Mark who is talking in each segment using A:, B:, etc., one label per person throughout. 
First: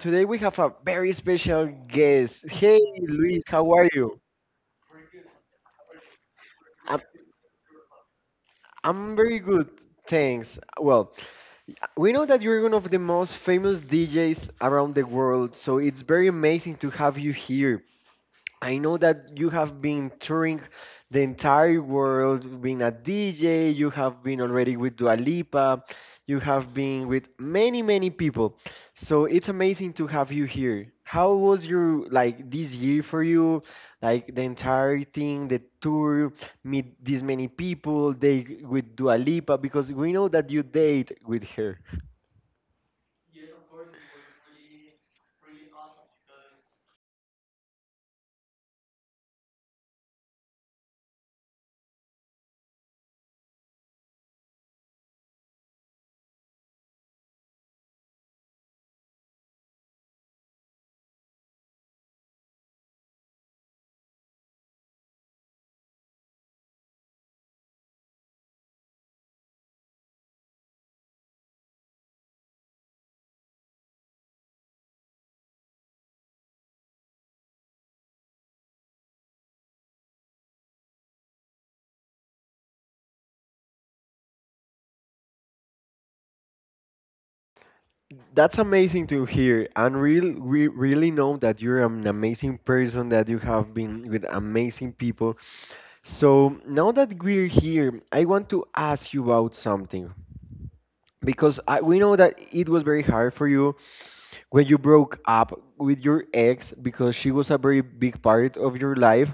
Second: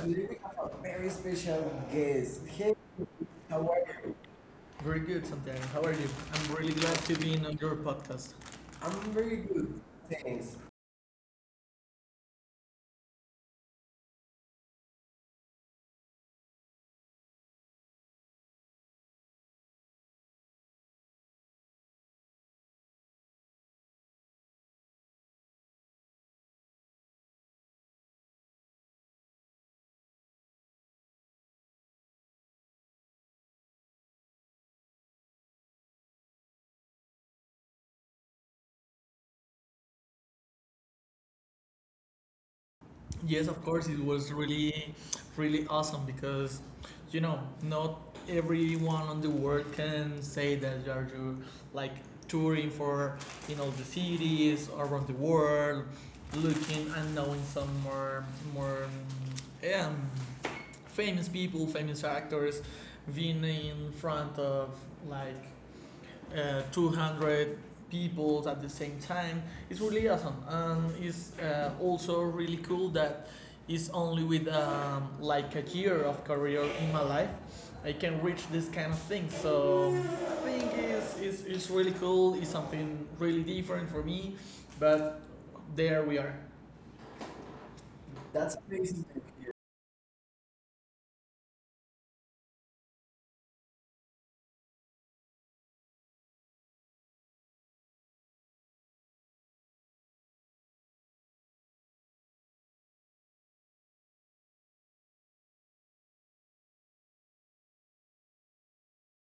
A: today
B: today we
A: we have
B: have
A: a
B: a very
A: very special
B: special guest.
A: guest.
B: Henry,
A: Hey Luis,
B: how
A: how
B: are
A: are
B: you?
A: you?
B: Very good, Santiago. How are you? I'm really glad
A: I'm,
B: to be in on your podcast. I'm
A: I'm
B: very
A: very good,
B: good, thanks.
A: thanks. Well, we know that you're one of the most famous DJs around the world, so it's very amazing to have you here. I know that you have been touring the entire world, being a DJ, you have been already with Dua Lipa, you have been with many, many people. So it's amazing to have you here. How was your like this year for you? Like the entire thing, the tour, meet these many people, they with Dua Lipa, because we know that you date with her.
B: Yes, of course, it was really awesome because, not everyone on the world can say that you are you, like touring for in all the cities around the world, looking and knowing some more, um, famous people, famous actors, being in front of like 200 people at the same time. It's really awesome. And it's also really cool that it's only with like a year of career in my life I can reach this kind of thing. So I think it's really cool. It's something really different for me. But there we are.
A: That's
B: That's
A: amazing
B: amazing to
A: to
B: hear.
A: hear, and real, we really know that you're an amazing person, that you have been with amazing people. So now that we're here, I want to ask you about something because I, we know that it was very hard for you when you broke up with your ex because she was a very big part of your life.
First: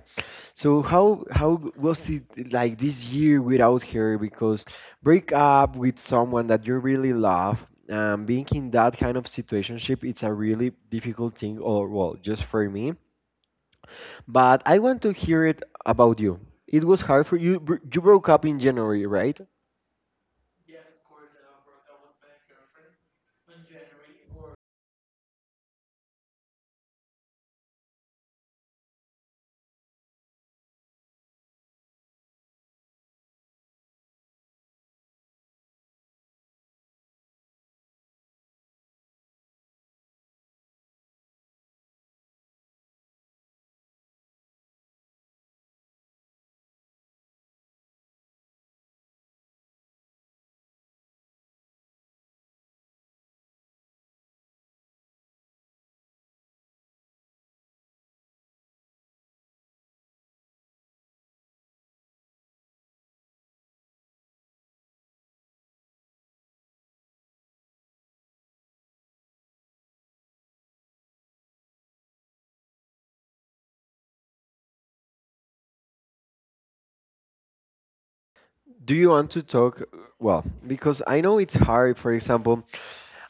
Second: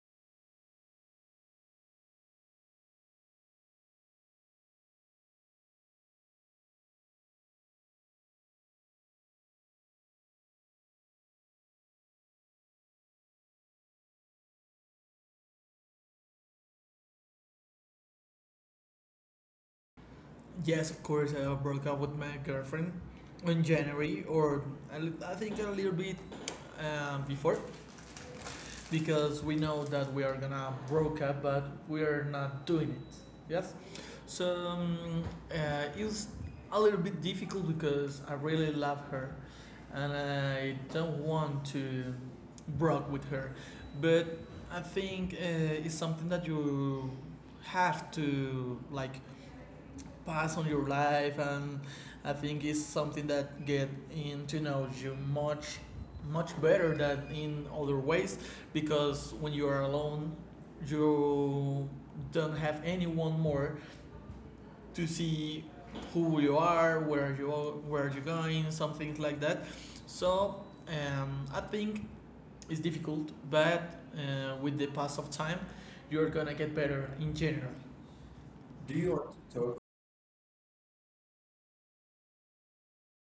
A: So how was it like this year without her? Because break up with someone that you really love, being in that kind of situationship, it's a really difficult thing. Or well, just for me. But I want to hear it about you. It was hard for you. You broke up in January, right?
B: Yes, of course, I broke up with my girlfriend in January, or I think a little bit before, because we know that we are gonna broke up, but we are not doing it. Yes, so it's a little bit difficult because I really love her, and I don't want to broke with her, but I think it's something that you have to like pass on your life. And I think it's something that get in to know you much much better than in other ways, because when you are alone you don't have anyone more to see who you are, where you are, where you're going, something like that. So I think it's difficult, but with the pass of time you're gonna get better in general.
A: Do
B: Do
A: you
B: you
A: want
B: want
A: to
B: to
A: talk?
B: talk?
A: Well, because I know it's hard. For example,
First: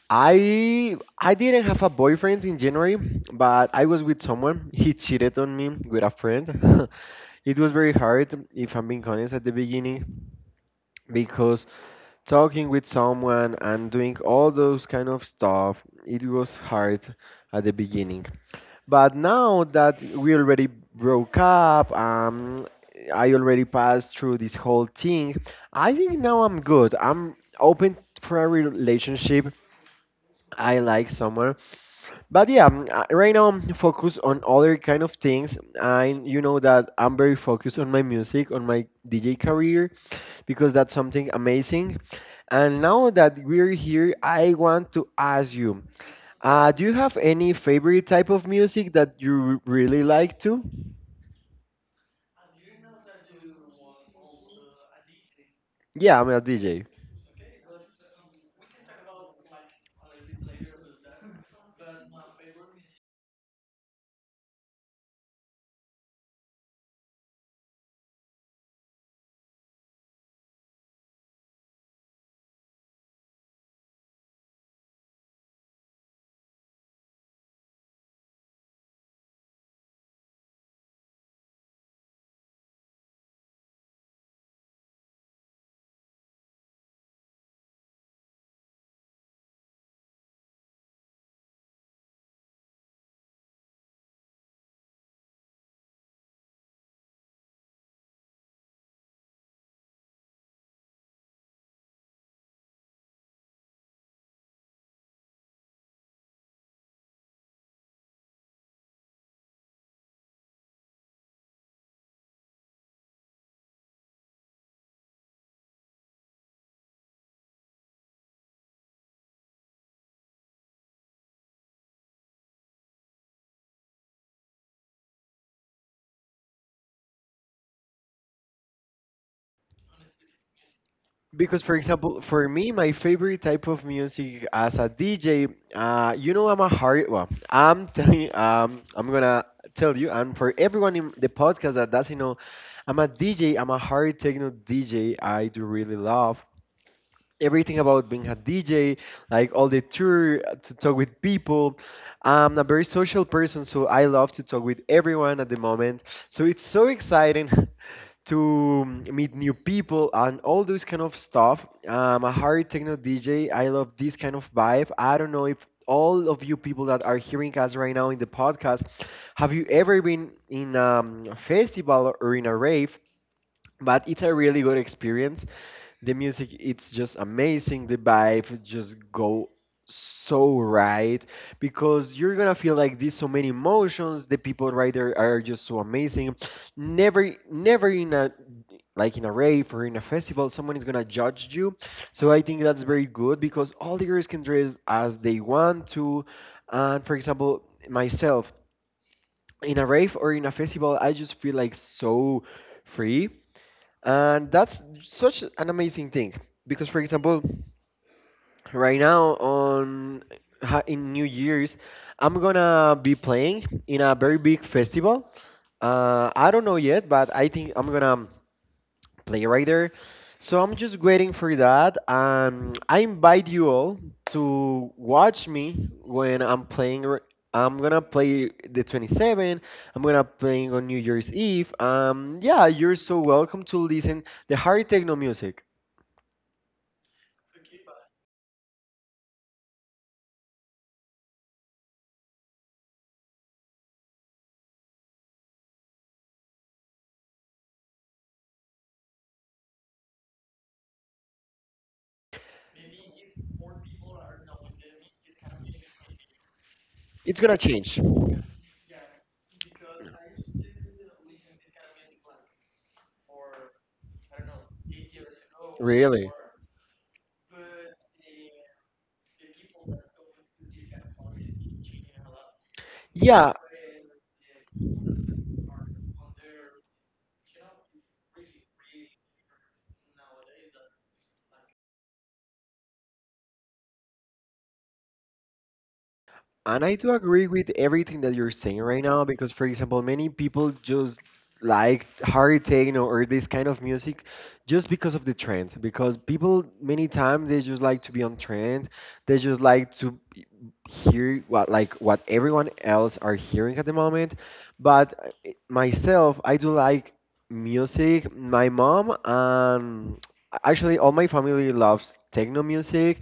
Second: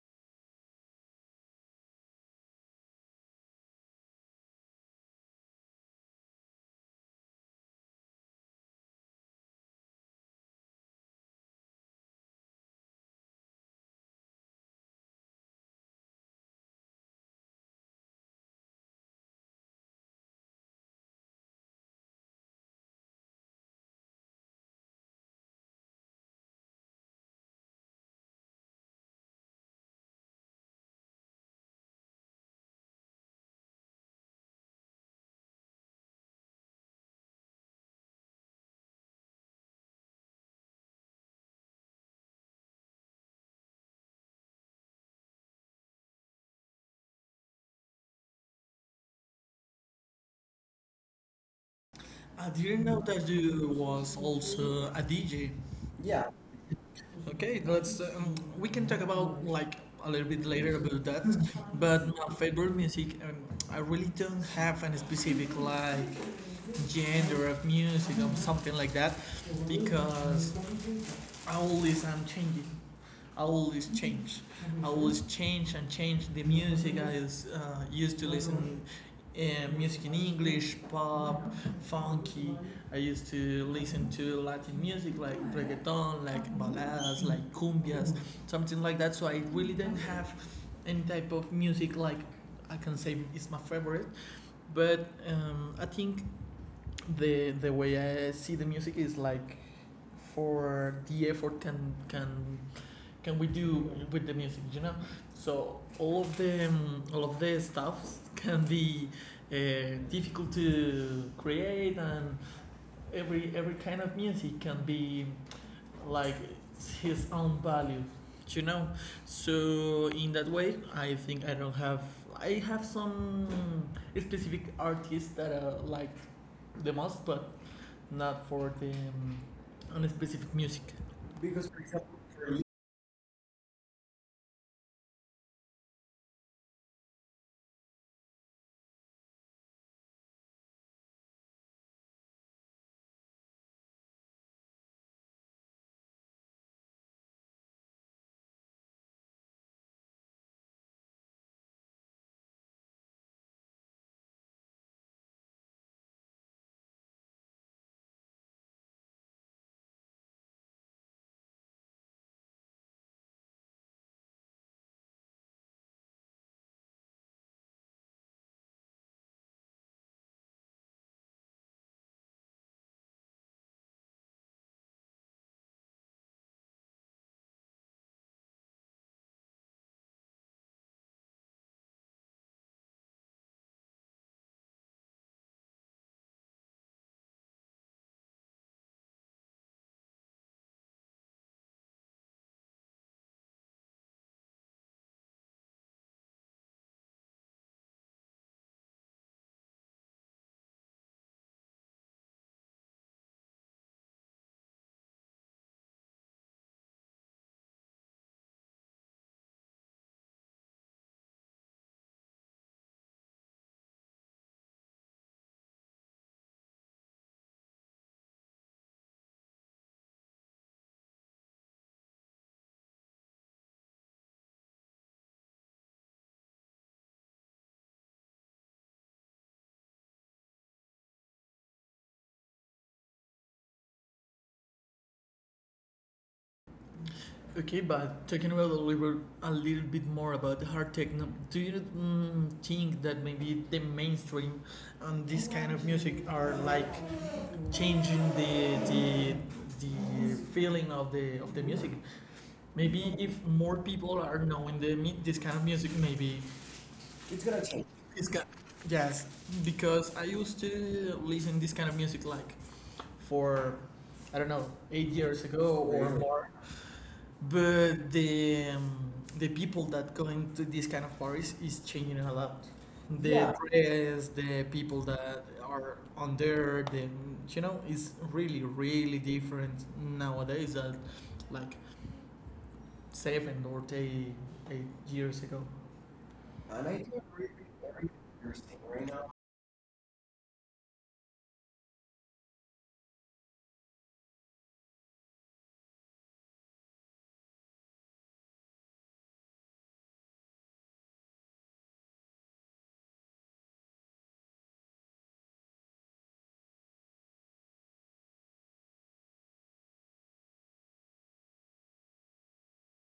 A: I didn't have a boyfriend in January, but I was with someone. He cheated on me with a friend. It was very hard, if I'm being honest, at the beginning because talking with someone and doing all those kind of stuff, it was hard at the beginning. But now that we already broke up, I already passed through this whole thing. I think now I'm good. I'm open for a relationship. I like someone, but yeah, right now I'm focused on other kind of things. I you know that I'm very focused on my music, on my DJ career, because that's something amazing. And now that we're here, I want to ask you, do you have any favorite type of music that you really like to?
B: I didn't know that you was also a DJ.
A: Yeah,
B: Yeah.
A: I'm a DJ.
B: Okay, let's we can talk about like a little bit later about that. But my favorite music, I really don't have any specific like genre of music or something like that, because I always am changing. I always change. I always change and change the music I is, used to listen. Music in English, pop, funky. I used to listen to Latin music like reggaeton, like baladas, like cumbias, something like that. So I really do not have any type of music like I can say is my favorite. But I think the way I see the music is like for the effort can we do with the music, you know. So all of the stuffs can be difficult to create, and every kind of music can be like his own value, you know. So in that way I think I don't have, I have some specific artists that I like the most, but not for the on specific music.
A: Because,
B: Because,
A: for
B: for example,
A: example, for
B: for me,
A: me, my favorite type of music as a DJ, you know, I'm a hard. Well, I'm telling, I'm gonna tell you, and for everyone in the podcast that doesn't know, I'm a DJ. I'm a hard techno DJ. I do really love everything about being a DJ, like all the tour to talk with people. I'm a very social person, so I love to talk with everyone at the moment. So it's so exciting to meet new people and all those kind of stuff. I'm a hard techno DJ. I love this kind of vibe. I don't know if all of you people that are hearing us right now in the podcast, have you ever been in a festival or in a rave? But it's a really good experience. The music it's just amazing. The vibe just go so right because you're gonna feel like this so many emotions. The people right there are just so amazing. Never, never in a like in a rave or in a festival, someone is gonna judge you. So I think that's very good because all the girls can dress as they want to. And for example, myself in a rave or in a festival, I just feel like so free, and that's such an amazing thing because, for example, right now on in New Year's, I'm gonna be playing in a very big festival. I don't know yet, but I think I'm gonna play right there. So I'm just waiting for that. I invite you all to watch me when I'm playing. I'm gonna play the 27th. I'm gonna playing on New Year's Eve. Yeah, you're so welcome to listen the hard techno music.
B: okay, but talking about a little bit more about the hard techno, do you think that maybe the mainstream and this kind of music are like changing the feeling of the music? Maybe if more people are knowing this kind of music, maybe
A: It's
B: it's
A: gonna
B: gonna change.
A: change.
B: It's ki- yes, because I used to listen this kind of music like for, I don't know, 8 years ago or, Really?,
A: Really?
B: more. But the people that going to this kind of parties is changing a lot. The,
A: Yeah,
B: Yeah., dress, the people that are on there, the, you know, is really really different nowadays. That like seven or eight, 8 years ago.
A: and
B: And
A: I
B: I
A: do
B: think
A: agree
B: really
A: with
B: everything
A: everything that you're
B: you're seeing
A: saying right
B: right
A: now
B: now.
A: because, for example, many people just like hard techno or this kind of music just because of the trend. Because people, many times, they just like to be on trend. They just like to hear what like what everyone else are hearing at the moment. But myself, I do like music. My mom and actually all my family loves techno music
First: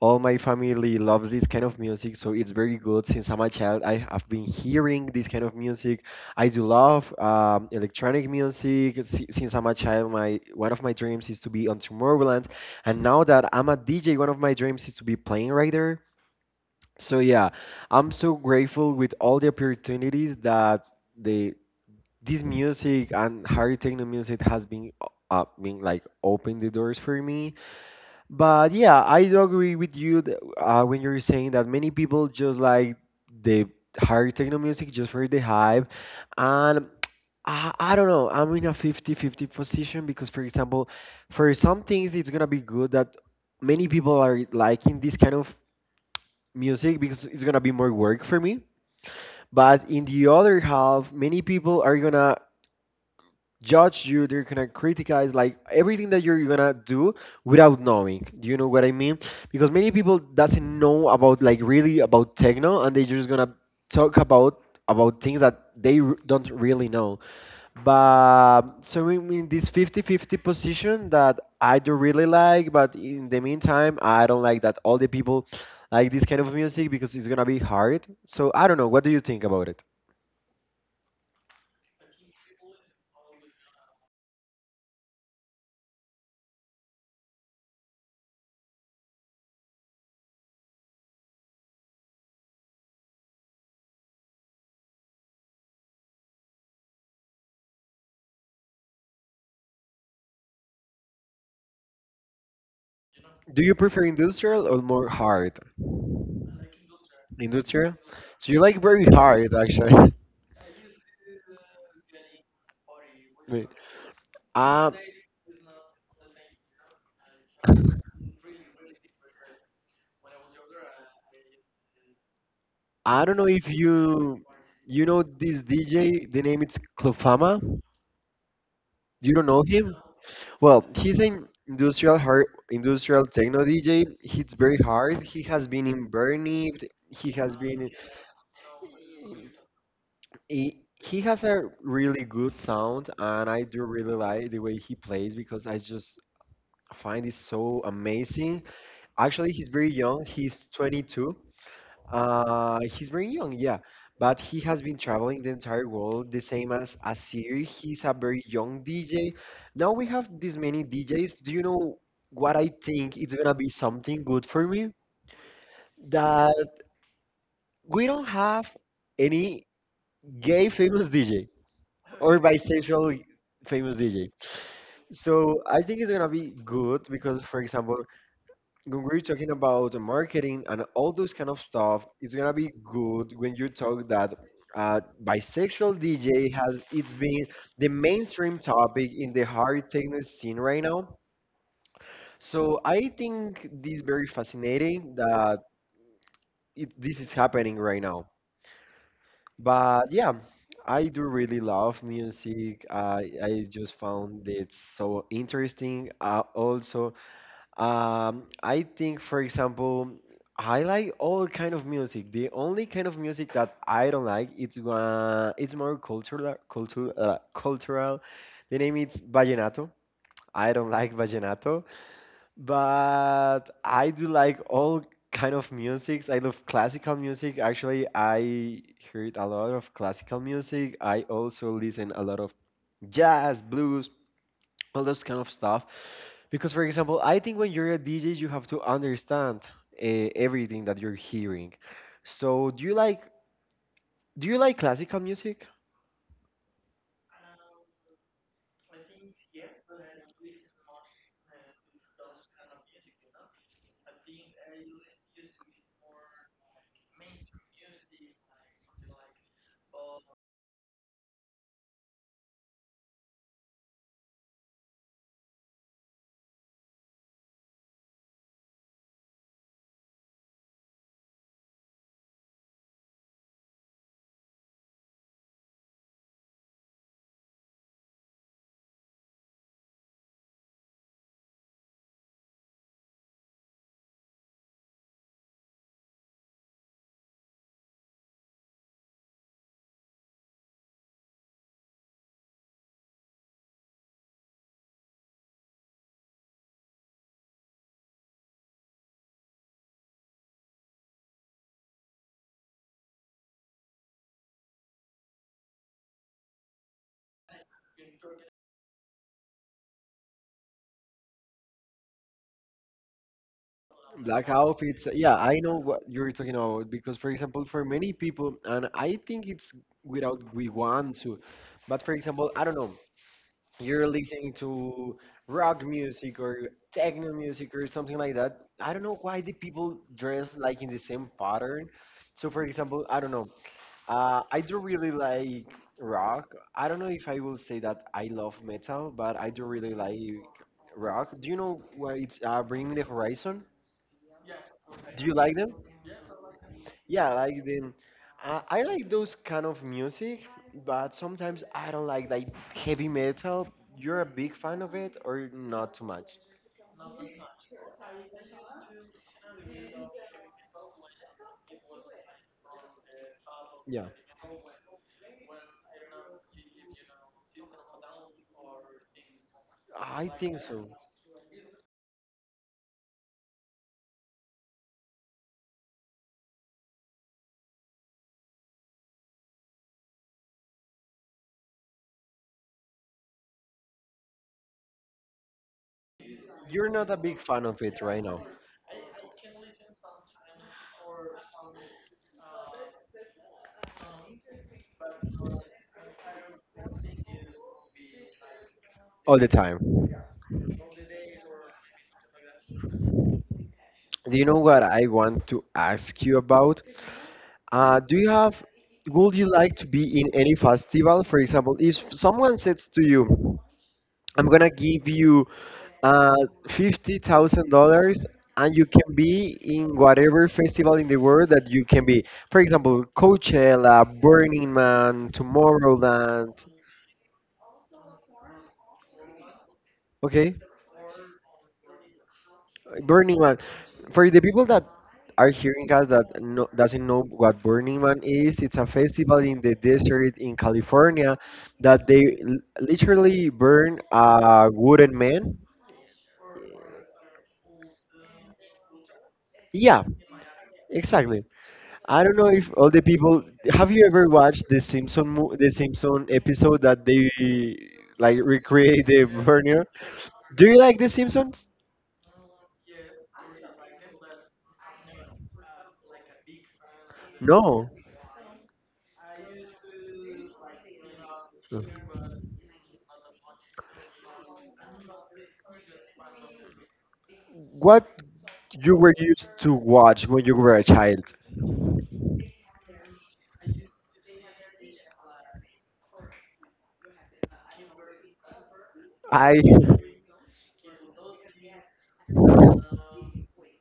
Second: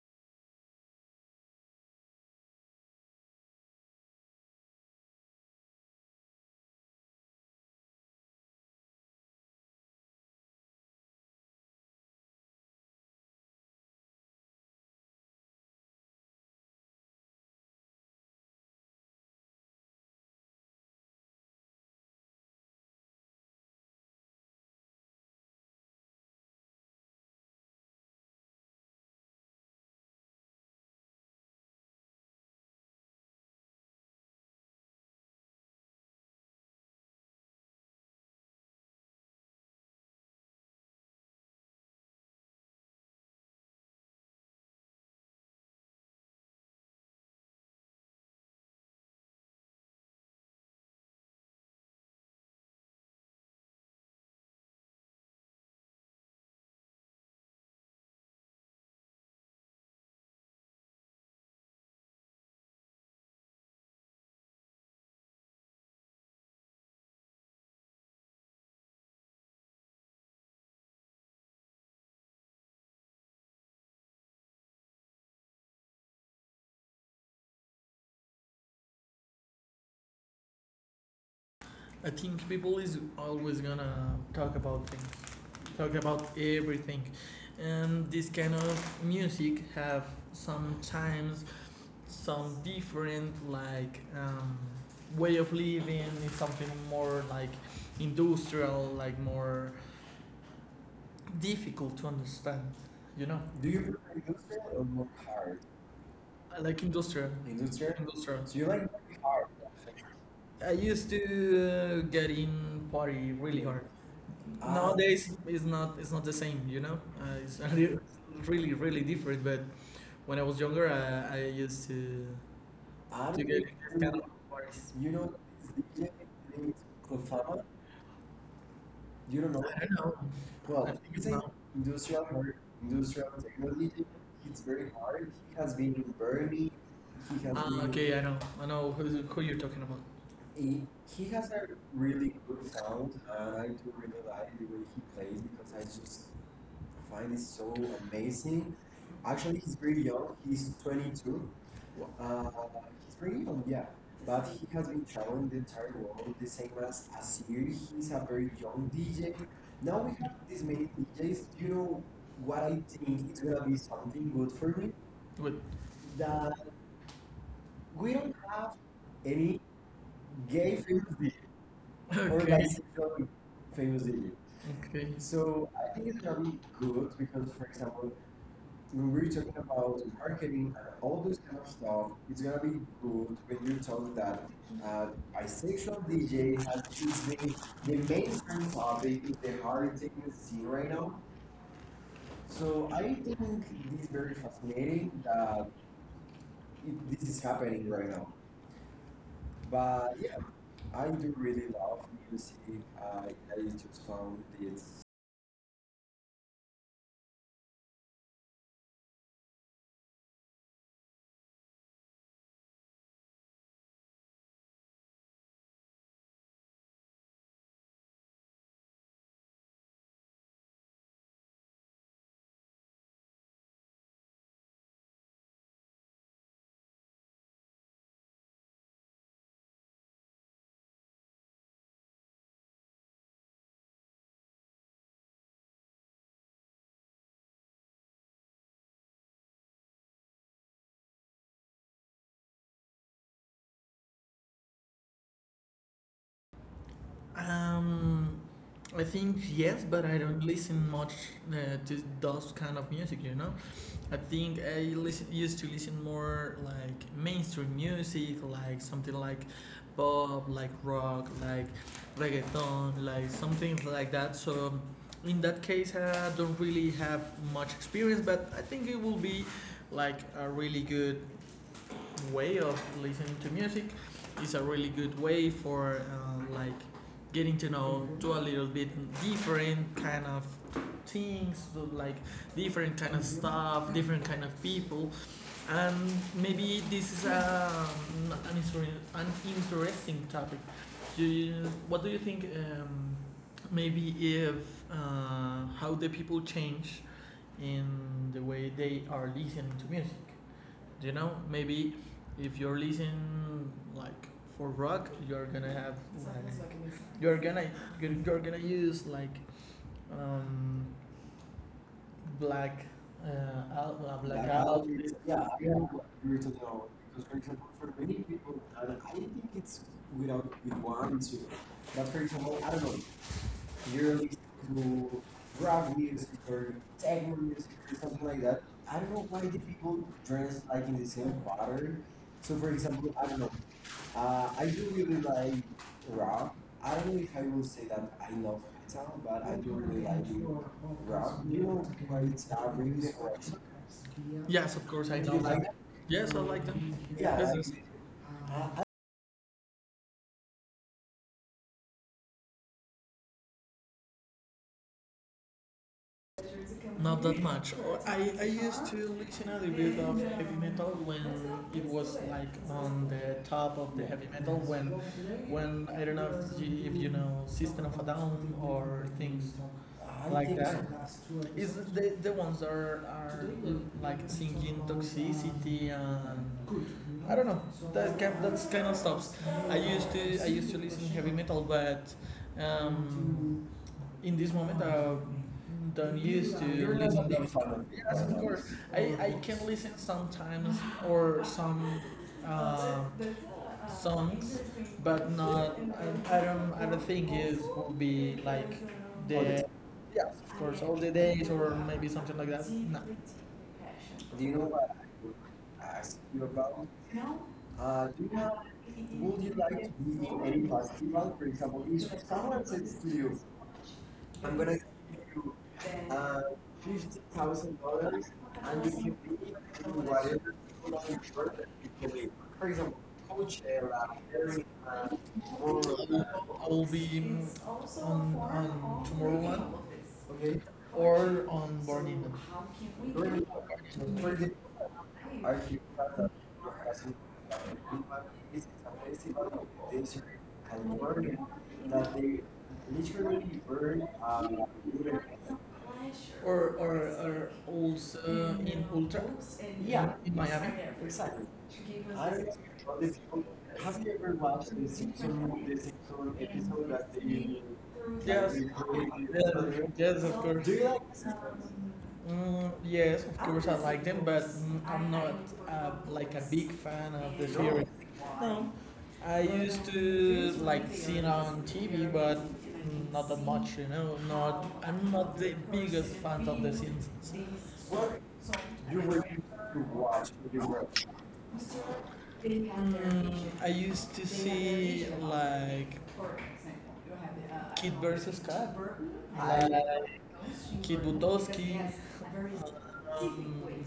A: all my family loves this kind of music, so it's very good. Since I'm a child, I have been hearing this kind of music. I do love electronic music. Since I'm a child, my one of my dreams is to be on Tomorrowland, and now that I'm a DJ, one of my dreams is to be playing right there. So yeah, I'm so grateful with all the opportunities that the this music and higher techno music has been like opened the doors for me, but yeah, I do agree with you that, when you're saying that many people just like the hard techno music just for the hype. And I don't know, I'm in a 50-50 position because, for example, for some things it's gonna be good that many people are liking this kind of music because it's gonna be more work for me. But in the other half, many people are gonna judge you, they're gonna criticize like everything that you're gonna do without knowing, do you know what I mean? Because many people doesn't know about like really about techno, and they're just gonna talk about things that they don't really know. But so in this 50-50 position that I do really like, but in the meantime I don't like that all the people like this kind of music because it's gonna be hard. So I don't know, what do you think about it?
B: I think people is always gonna talk about things, talk about everything, and this kind of music have sometimes some different like way of living, is something more like industrial, like more difficult to understand. You know,
A: Do
B: do
A: you
B: you
A: prefer
B: prefer industrial
A: industrial or
B: or
A: more
B: more
A: hard?
B: hard? I like industrial,
A: Industrial.
B: Industrial?, industrial.
A: So you
B: So you
A: like
B: like
A: very
B: hard.
A: hard, actually.
B: I used to get in party really
A: Wait.
B: hard. Ah,
A: Um,
B: nowadays, it's not the same, you know. It's really really different. But when I was younger, I used to,
A: I
B: I
A: don't
B: to
A: know
B: get in
A: if
B: this kind, you of don't parties.
A: you
B: You
A: know
B: know
A: this
B: this DJ
A: DJ. The name is
B: named
A: Klofama.
B: Kofama.
A: You
B: You
A: don't
B: don't
A: know
B: know. I don't
A: him?
B: know.
A: Well,
B: Well, I think
A: he's
B: it's an
A: an
B: not
A: industrial
B: industrial
A: hard,
B: mar-
A: industrial
B: industrial
A: techno
B: technology.
A: DJ. He's
B: It's
A: very
B: very
A: hard.
B: hard.
A: He
B: He
A: has
B: has
A: been
B: been
A: in
B: in
A: Bernie.
B: Bernie.
A: He
B: He has
A: has
B: Ah, been.
A: been.
B: Okay, I know. I know who you're talking about. He,
A: He
B: he
A: has
B: has
A: a
B: a
A: really
B: really
A: good
B: good
A: sound,
B: sound,
A: and
B: and
A: I
B: I
A: do
B: do
A: really
B: really
A: like
B: like
A: the
B: the
A: way
B: way
A: he
B: he
A: plays
B: plays
A: because
B: because
A: I
B: I
A: just
B: just
A: find it
B: find is so
A: so amazing.
B: amazing.
A: Actually,
B: Actually,
A: he's
B: he's
A: very
B: very
A: young.
B: young.
A: He's
B: He's
A: 22.
B: 22. Wow. Uh,
A: He's
B: he's
A: very
B: very
A: young,
B: young,
A: yeah,
B: yeah.
A: but
B: But
A: he
B: he
A: has
B: has
A: been
B: been
A: traveling the
B: traveling the
A: entire
B: entire
A: world,
B: world,
A: the
B: the same
A: same as
B: as
A: Asir.
B: Asir.
A: He's
B: He's
A: a
B: a
A: very
B: very
A: young
B: young DJ.
A: DJ. Now
B: Now
A: we
B: we
A: have
B: have
A: this
B: this
A: many
B: many
A: DJs.
B: DJs.
A: Do you
B: You
A: know
B: know
A: what
B: what
A: I
B: I
A: think
B: think
A: it's
B: it's
A: gonna
B: gonna
A: be
B: be
A: something
B: something
A: good
B: good for
A: for
B: me?
A: me?
B: Good. That
A: That we
B: we
A: don't
B: don't
A: have
B: have any
A: any gay
B: gay famous
A: famous
B: DJ
A: DJ
B: or,
A: or
B: Okay.,
A: bisexual
B: bisexual
A: famous
B: famous DJ.
A: DJ.
B: Okay.
A: So
B: So
A: I
B: I
A: think
B: think
A: it's
B: it's
A: gonna
B: gonna
A: be
B: be
A: good
B: good because,
A: because, for
B: for
A: example,
B: example,
A: when
B: when
A: we're
B: we're talking
A: talking about
B: about
A: the marketing
B: marketing and
A: and all
B: all
A: those
B: this
A: kind
B: kind
A: of
B: of
A: stuff,
B: stuff,
A: it's
B: it's
A: gonna
B: gonna
A: be
B: be
A: good
B: good
A: when
B: when
A: you
B: you
A: talk
B: talk
A: that
B: that uh, bisexual
A: bisexual DJ
B: DJ has
A: has it's
B: is
A: been the
B: the
A: mainstream
B: mainstream
A: topic
B: topic
A: in
B: is
A: the
B: the
A: hard
B: hard thing
A: techno
B: to
A: scene
B: see
A: right
B: right
A: now.
B: now.
A: So
B: So I
A: I
B: think
A: think this
B: it
A: is
B: is
A: very
B: very fascinating
A: fascinating that
B: that
A: it,
B: it,
A: this
B: this
A: is
B: is
A: happening
B: happening
A: right
B: right now.
A: now. But
B: But
A: yeah,
B: yeah, I
A: I do
B: do
A: really
B: really love
A: love
B: music.
A: music.
B: I,
A: I
B: I
A: I
B: just
A: just
B: found
A: found it
B: it.
A: so interesting. Also, um, I think, for example, I like all kind of music. The only kind of music that I don't like it's more cultural, cultural, cultural. The name is vallenato. I don't like vallenato, but I do like all kind of musics. I love classical music. Actually, I heard a lot of classical music. I also listen a lot of jazz, blues, all those kind of stuff. Because, for example, I think when you're a DJ, you have to understand uh, everything that you're hearing. So, do you like classical music?
B: Um, I think yes, but I don't listen much to those kind of music. You know, I think I listen, used to listen more like mainstream music, like something like pop, like rock, like reggaeton, like something like that. So in that case, I don't really have much experience, but I think it will be like a really good way of listening to music, is a really good way for like getting to know to a little bit different kind of things, so like different kind of stuff, different kind of people. And maybe this is a, an, inter- an interesting topic. Do you, what do you think maybe if how the people change in the way they are listening to music. You know, maybe if you're listening like for rock, you're gonna have like, you're gonna, you're, gonna use like um black uh al- black, like,
A: Black
B: out. I'll
A: outfits.
B: it's,
A: Yeah,
B: yeah, I
A: I
B: yeah
A: know what you're
B: agree to
A: talking
B: know.
A: about because,
B: Because,
A: for
B: for example,
A: example, for
B: for many
A: many people,
B: people, I,
A: and
B: I
A: I
B: think
A: think it's
B: it's
A: without
B: without
A: we
B: with one,
A: want to,
B: two.
A: but
B: But,
A: for
B: for
A: example,
B: example,
A: I
B: I
A: don't
B: don't
A: know,
B: know,
A: you're
B: yearly
A: listening to
B: to
A: rock
B: rock music
A: music or
B: or techno
A: techno
B: music
A: music or
B: or
A: something
B: something like
A: like that.
B: that. I
A: I don't
B: don't
A: know
B: know why
A: why the
B: the
A: people
B: people
A: dress
B: dress like
A: like in
B: in the
A: the
B: same
A: same pattern.
B: pattern. So
A: So, for
B: for
A: example,
B: example,
A: I
B: I
A: don't
B: don't know.
A: know.
B: I
A: I do
B: do
A: really
B: really like
A: like rock.
B: rock.
A: I
B: I
A: don't
B: don't
A: know
B: know if
A: if
B: I
A: I will
B: will
A: say
B: say that
A: that I
B: I
A: love
B: love
A: metal,
B: metal,
A: but
B: but
A: I
B: I
A: do
B: do
A: really
B: really like
A: like rock.
B: rock.
A: Do you
B: You know
A: know
B: why
A: where it's
B: it's not
A: Bring Me
B: really
A: the
B: correction?
A: Horizon?
B: Yes, of course, I.
A: Do
B: Do you
A: you
B: know
A: like
B: like that?
A: them?
B: Yes, I like them.
A: Yeah,
B: Yeah,
A: I
B: Yes, like,
A: like
B: yes.
A: them.
B: I,
A: I like those kind of music, but sometimes I don't like heavy metal. You're a big fan of it or not too much?
B: not that much. Or I used to listen a little bit of heavy metal when it was like on the top of the
A: Yeah.
B: heavy metal when, I don't know if you know System of a Down or things
A: I
B: like
A: think
B: that.
A: so.
B: Is the ones that are like singing toxicity and I don't know that kind, that's kind of stops. I used to listen heavy metal, but um, in this moment I don't used to.
A: You're
B: You're
A: not
B: less
A: a
B: listening
A: big fan of
B: identified.
A: it
B: Yes,
A: right
B: of
A: now.
B: course. I can listen sometimes or some uh, songs, but not. I don't. I don't think it will be like all the.
A: All the
B: the.
A: time.
B: Yes, of course, all the days or maybe something like that. No.
A: Do
B: Do
A: you
B: you
A: know
B: know
A: what
B: what I
A: I
B: would
A: want to
B: ask
A: ask you
B: you
A: about?
B: about?
A: Do
B: Do
A: you
B: you have,
A: have, would
B: would you
A: you like
B: like
A: to
B: to
A: be
B: be
A: in
B: in
A: any
B: any
A: festival?
B: festival?
A: For
B: For
A: example,
B: example, if
A: if someone
B: someone
A: says
B: says to
A: to
B: you,
A: you, I'm
B: I'm gonna
A: gonna
B: give
A: give you
B: you uh,
A: uh,
B: fifty
A: fifty thousand
B: thousand dollars,
A: dollars, and
B: and you
A: you
B: can
A: can be
B: do
A: in
B: whatever
A: whatever
B: you
A: festival
B: want
A: in the world
B: that
A: that you
B: you can
A: can be.
B: do.
A: For
B: For example,
A: example, Coachella,
B: Coachella,
A: Burning
B: Arena,
A: Man,
B: or I
A: Tomorrowland.
B: will be on Tomorrowland, okay,
A: Okay,
B: or on Burning Man.
A: Burning Man.
B: For
A: For the
B: example,
A: people that are hearing us
B: Arquibancada
A: that no, doesn't
B: Brasil
A: know what Burning Man is, it's
B: Paraíba
A: a festival in the desert in
B: California,
A: California that
B: that
A: they
B: they
A: literally
B: literally
A: burn
B: burn,
A: a wooden man.
B: or or, or also in ultra.
A: Yeah,
B: Yeah, in Miami. Exactly.
A: exactly. I
B: I
A: don't know if all the people, have
B: have
A: you
B: you
A: ever
B: ever
A: watched
B: watched
A: the
B: the
A: Simpson
B: Simpson,
A: mo- the
B: the
A: Simpson
B: Simpson
A: episode that they
B: episode.
A: like
B: Yes, that
A: recreate the
B: they- yes,
A: Vernier?
B: yes, of course. Do
A: Do
B: you
A: you like
B: like
A: the
B: the Simpsons?
A: Simpsons?
B: Yes, of course I like them, but am not prefer like a big fan of the series.
A: No.
B: No, I used to like we see it on
A: Uh.
B: TV, but not that much, you know. Not I'm not the biggest fan of the Simpsons.
A: What
B: What you
A: you were
B: were
A: used to
B: to watch
A: watch when
B: when
A: you
B: you
A: were
B: were.
A: a child?
B: Mm, I used to see like Kid versus Kat,
A: I.
B: like Kid Butowski. Um,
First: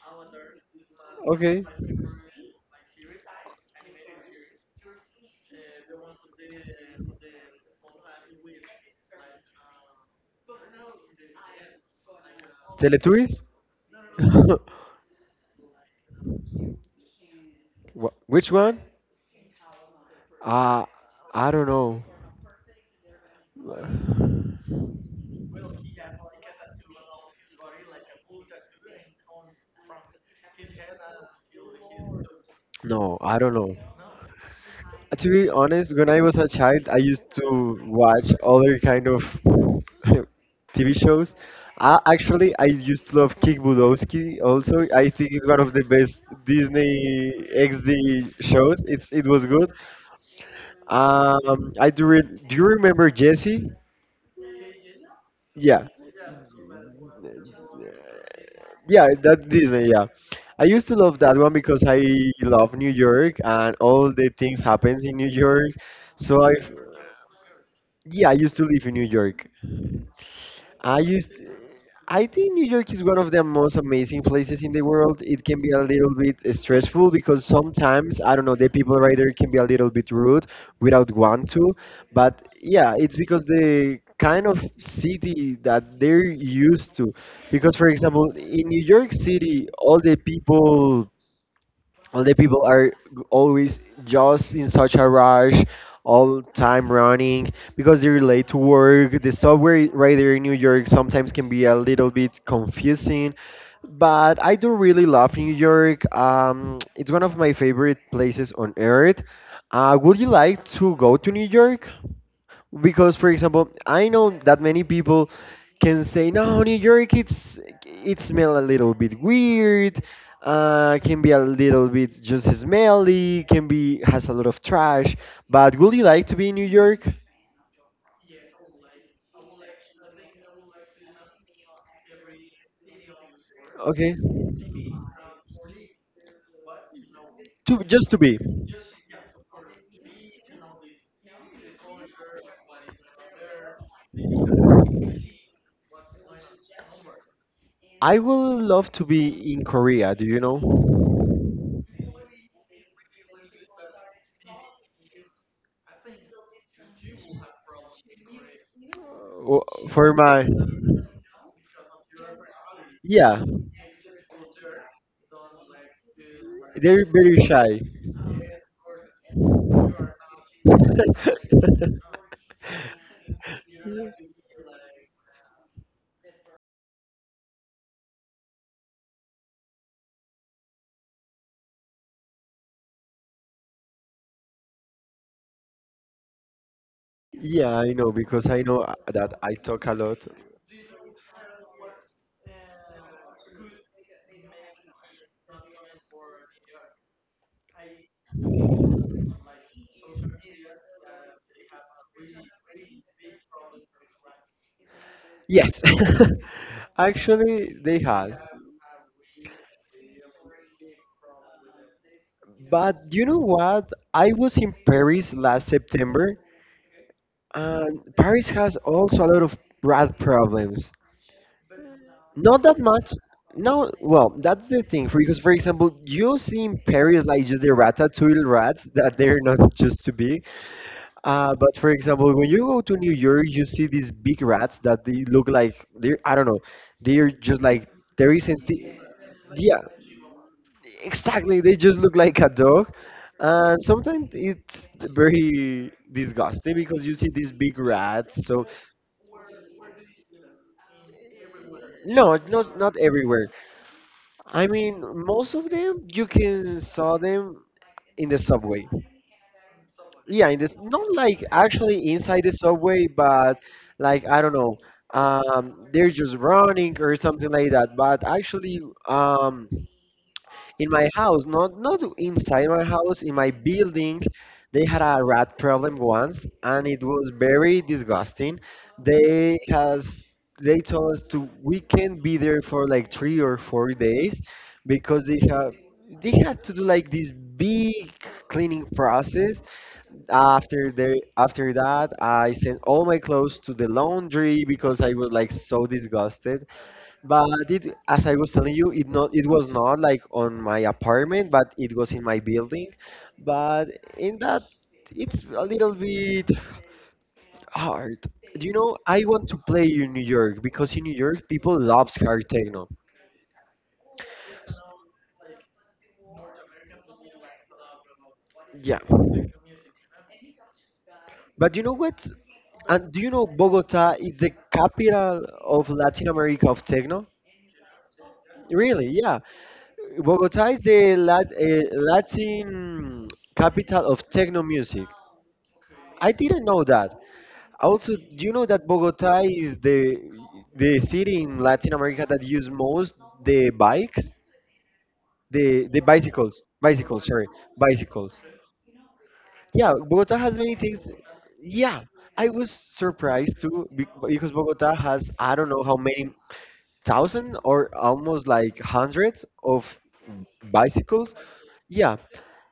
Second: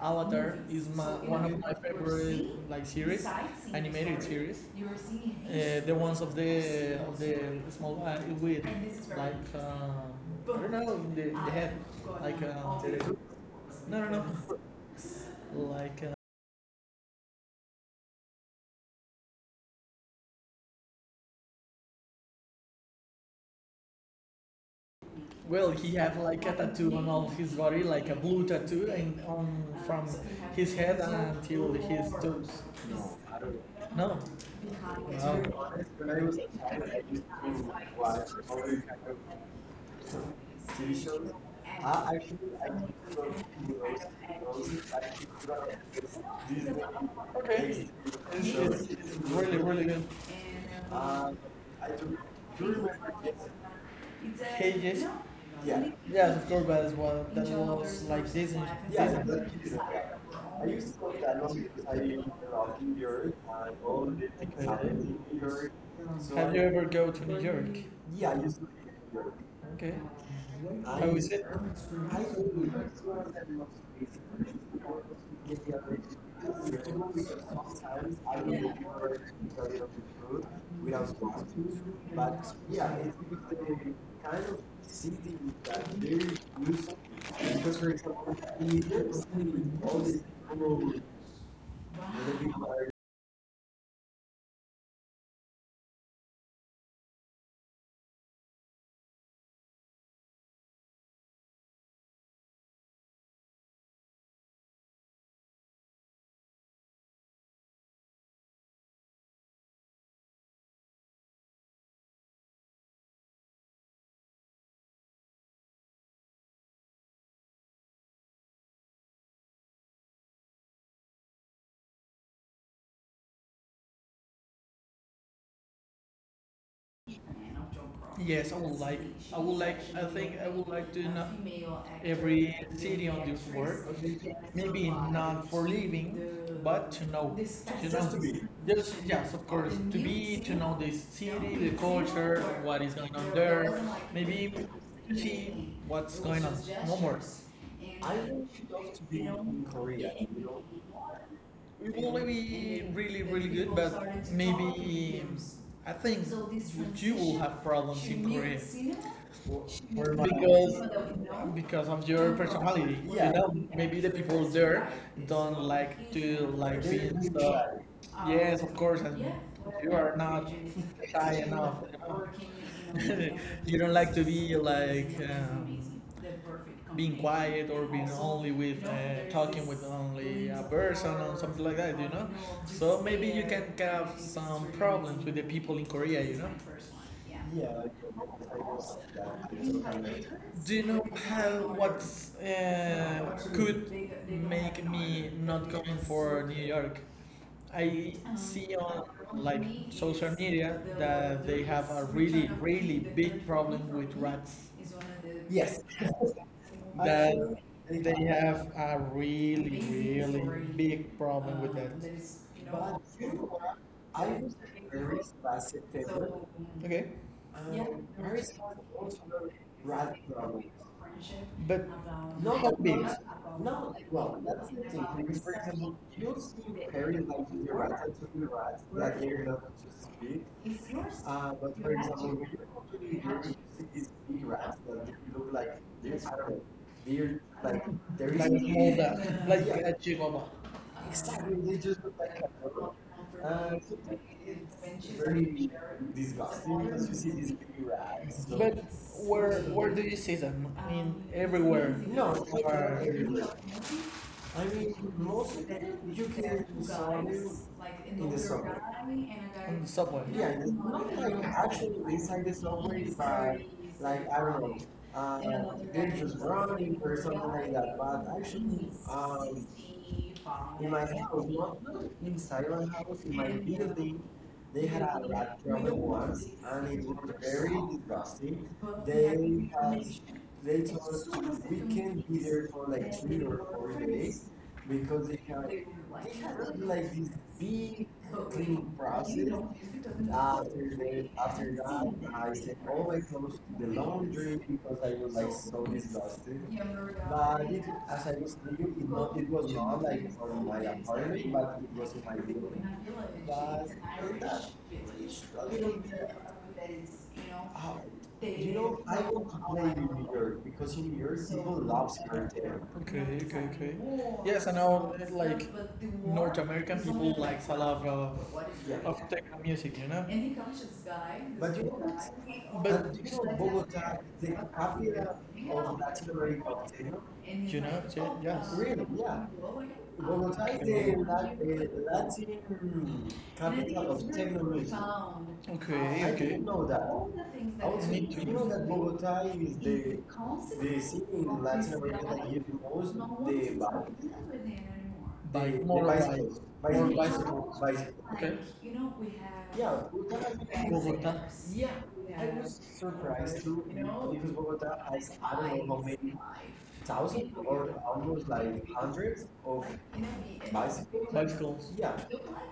B: Avatar is my one of
A: Okay.
B: my favorite like series, animated series. You Uh, the ones of the small guy with like um, I don't know in the head like uh,
A: Teletubbies?
B: no no no like uh,
A: Which one? Uh, I don't know.
B: well, he had like a tattoo on all his body, like a blue tattoo, and on from his head until his toes.
A: No,
B: No,
A: I
B: I
A: don't know.
B: don't know. No, To
A: To be
B: be Wow.
A: honest,
B: honest,
A: when
B: when
A: I
B: I
A: was
B: was
A: a
B: a child,
A: child, I
B: I
A: used
B: used
A: to
B: to
A: watch
B: watch all
A: other
B: these
A: kind
B: kind
A: of
B: of
A: TV
B: TV
A: shows.
B: shows.
A: I,
B: I actually,
A: actually, I
B: I
A: used to
B: used to
A: love
B: love
A: Kick
B: heroes,
A: Budowski also.
B: heroes,
A: I
B: I
A: think
B: used
A: it's
B: to
A: one of
B: love
A: the
B: this
A: best
B: Disney.
A: Disney
B: Okay.
A: XD
B: It's,
A: shows.
B: shows.
A: It's
B: It's
A: it was
B: really,
A: good.
B: really good. Um,
A: I
B: I
A: do. Re
B: do,
A: Do you
B: do
A: remember
B: remember this
A: Jesse?
B: it's a Cages? No.
A: Yeah,
B: Yeah. Yes, of course, but as well, in that John was Doerr's like first Disney. And
A: yeah,
B: Yeah, Disney. Stuff.
A: that
B: That is- it.
A: Disney. Yeah,
B: Yeah.
A: I
B: I
A: used to
B: used to go
A: love that
B: that
A: one
B: one
A: because
B: because
A: I
B: I
A: love
B: love
A: New
B: New
A: York
B: York
A: and
B: and all
A: all the
B: the things.
A: things
B: Okay. I
A: happens in
B: in
A: New
B: New
A: York.
B: York. So
A: So I.
B: have I- you ever go to New York?
A: Yeah, I
B: Yeah, I
A: used
B: used
A: to
B: to live
A: live in
B: in
A: New
B: New York.
A: York.
B: Okay.
A: I
B: I
A: used.
B: was it?
A: I
B: I
A: think New York is one of
B: without
A: the most amazing places in the world. It can be a little bit stressful because sometimes, I don't know, the people right there can be a little bit rude without want to. But
B: but
A: yeah,
B: yeah,
A: it's
B: it's
A: because
B: because they
A: the kind
B: kind
A: of
B: of see things
A: city
B: that
A: that they're
B: very loose.
A: used to. Because
B: Because
A: for
B: for
A: example,
B: example,
A: in New York City, all
B: all
A: the
B: these people,
A: people, all the
B: the
A: people
B: people
A: are
B: are.
A: always just in such a rush, all time running because they're late to work. The subway right there in New York sometimes can be a little bit confusing, but I do really love New York. It's one of my favorite places on earth. Would you like to go to New York, because, for example, I know that many people can say, "No, New York, it smell a little bit weird, can be a little bit just smelly, can be has a lot of trash." But would you like to be in New York?
B: Yes, I would like. I would like. I think I would like to know every city on this world.
A: Okay,
B: Maybe not for living, but to know.
A: to
B: You know,
A: just
B: just
A: to
B: to
A: be.
B: be. Just yes, of course, to be to know the city, the culture, what is going on there. Maybe to see what's going on. No more. I
A: I
B: would
A: would love
B: love
A: to
B: to be
A: be in
B: in Korea.
A: Korea. Do you
B: You
A: know?
B: know, it will be really, really good, but maybe I think so you will have problems in Korea
A: Uh, For my
B: because because of your personality. Yeah. You
A: Yeah.
B: know, maybe the people there don't like to like they
A: They're
B: be
A: very
B: really so.
A: shy.
B: Yes, of course, and yeah, you are not. High enough, you know? You don't like to be like being quiet or being only with talking with only a person or something like that, you know. So maybe you can have some problems with the people in Korea, you know. Yeah,
A: Yeah,
B: like,
A: I know because
B: I
A: I know
B: was that.
A: that
B: I
A: I
B: was
A: talk a
B: kind
A: lot.
B: of- do you know how what could make me not going for New York? I see on like social media that they have a really, really big problem with rats. Yes.
A: Yes,
B: I that
A: actually, they
B: feel they
A: has.
B: have a really, really big problem with that. But
A: But you
B: you
A: know
B: know what?
A: what?
B: I
A: I
B: was
A: was in
B: very
A: Paris last
B: last.
A: September,
B: Okay.
A: and
B: There
A: Paris
B: is
A: has
B: also
A: also a lot of
B: rat
A: rat
B: problems
A: problems.
B: friendship, but about no, but
A: Not that
B: hobbies.
A: much.
B: Not, about no,
A: No,
B: like,
A: well,
B: well, that's
A: that's the
B: the thing.
A: thing.
B: I
A: Because, for
B: for
A: example,
B: example,
A: you
B: you'll see
A: see in
B: that very
A: Paris like
B: like
A: just the
B: Eurats and
A: ratatouille
B: Eurats
A: rats that
B: that
A: they're
B: they're
A: not
B: not to
A: just too
B: speak.
A: big.
B: If yours, but
A: But
B: you for
A: for
B: had example, to,
A: example, when
B: when you
A: you go
B: go
A: to
B: to
A: New
B: the Europe,
A: York,
B: you
A: you
B: see
A: see
B: these
A: these big
B: big rats
A: rats that
B: that
A: they look
B: look like
A: like they're,
B: they're,
A: I
B: I
A: don't
B: don't know,
A: know, they're
B: they're
A: just
B: like,
A: like there
B: they're like
A: isn't.
B: like,
A: The,
B: Moda, like
A: yeah,
B: yeah, a Chihuahua. Exactly,
A: exactly. They
B: they
A: just
B: just
A: look
B: look like
A: like a dog.
B: cattle.
A: And
B: And so
A: sometimes it's
B: it's very
A: very disgusting
B: disgusting
A: because
B: because
A: you
B: you
A: see
B: see
A: these
B: these
A: big
B: big
A: rats.
B: rags. So.
A: So
B: But where do you see them? I mean, everywhere. No,
A: no,
B: like,
A: not
B: or-
A: everywhere.
B: I
A: I
B: mean,
A: mean, most
B: most
A: of them
B: you
A: you
B: can
A: can saw
B: find it
A: them in
B: in the
A: the
B: subway.
A: subway.
B: On the subway.
A: Yeah,
B: Yeah,
A: in
B: it's
A: this not
B: not
A: like
B: like actually
A: actually inside
B: inside
A: the
B: the
A: subway,
B: subway, but
A: but like
B: like I
A: I don't
B: don't know,
A: know, they're
B: due to
A: just
B: drowning
A: running or
B: or something
A: something like
B: like
A: that.
B: that.
A: But
B: But
A: actually,
B: actually,
A: um, in
B: in my
A: my
B: house,
A: house,
B: not
A: not inside
B: inside
A: my
B: my
A: house,
B: house,
A: in
B: in my
A: my building,
B: building,
A: they
B: they
A: had
B: had
A: a
B: a
A: rat
B: rat
A: problem
B: problem
A: once,
B: once, and
A: and
B: it
A: it was
B: was very
A: very disgusting.
B: disgusting. They
A: They
B: had
A: has they
B: they told
A: told us
B: us
A: to
B: we
A: we can't
B: can't be
A: be there
B: there for
A: for like
B: like
A: three
B: three
A: or
B: or four
A: four days
B: days
A: because
B: because they
A: they
B: had
A: have
B: they
A: they had to
B: had
A: do like
B: like this
A: this
B: big
A: big cleaning
B: cleaning process.
A: process. After
B: After
A: the after
B: after
A: that,
B: that
A: I
B: I said
A: sent all my
B: always
A: clothes
B: close
A: to
B: to
A: the
B: the laundry
A: laundry
B: because
A: because I
B: I
A: was
B: was
A: like
B: like so
A: so
B: disgusted.
A: disgusted.
B: But
A: But
B: it,
A: it,
B: as
A: as
B: I
A: I was
B: was
A: telling you,
B: cleaning, it,
A: it not
B: not,
A: it
B: it
A: was
B: was
A: not
B: not
A: like
B: like for
A: on
B: my
A: my apartment,
B: apartment,
A: but
B: but
A: it
B: it
A: was
B: was
A: in
B: in my
A: my
B: building.
A: building. But
B: But for
A: in that,
B: that, it's
A: it's a
B: a little
A: little
B: bit.
A: bit
B: That is, you know, how
A: hard. You
B: you
A: know,
B: know, I
A: I
B: won't
A: want to play
B: complain
A: in
B: in
A: New
B: New
A: York
B: York because
A: because in
B: in
A: New
B: New
A: York
B: York people
A: people
B: love
A: loves hard
B: her there.
A: techno.
B: Okay, okay, okay. Yes, I know, like North American people likes a lot of,
A: Yeah,
B: yeah, of techno music, you know.
A: but
B: But
A: you
B: you
A: know
B: know,
A: what?
B: this But
A: And
B: But
A: do you
B: you
A: know
B: know,
A: Bogota
B: Bogota,
A: is
B: the
A: the
B: capital
A: capital of
B: of
A: Latin
B: Latin
A: America
B: America,
A: of techno?
B: and you know, like, so, "Oh, yes. Really?
A: Really? Yeah.
B: Yeah. Bogota, is
A: Bogota is the
B: the Lat- Latin
A: Latin capital
B: capital
A: of
B: of
A: techno
B: technology.
A: music.
B: Profound. Okay, I
A: I
B: okay. Didn't
A: didn't know
B: know
A: that.
B: that. I was
A: Also,
B: need to
A: do you know
B: know
A: that
B: that
A: Bogota
B: Bogota is
A: is
B: the
A: the
B: the city
A: city in
B: in
A: Latin
B: Latin
A: America
B: America
A: that
B: that gives
A: use most
B: most no
A: the
B: the bike,
A: bikes,
B: concerned the
A: the
B: more bike, bicycles,
A: bicycles,
B: more bicycle,
A: bicycles. Sorry,
B: bicycle, bicycle,
A: bicycles.
B: like, okay.
A: Yeah,
B: Yeah,
A: Bogota
B: Bogota.
A: has many
B: Is-
A: things.
B: Bogota. Yeah,
A: Yeah, I
B: I
A: was
B: was
A: surprised
B: surprised too you know,
A: because
B: because
A: Bogota
B: Bogota has
A: has I
B: I
A: don't
B: don't
A: know how
B: know how
A: many
B: many thousands
A: thousand
B: or
A: or almost
B: almost
A: like
B: like
A: hundreds
B: hundreds
A: of
B: of bicycles.
A: bicycles.
B: Bicycles. Yeah.
A: Yeah,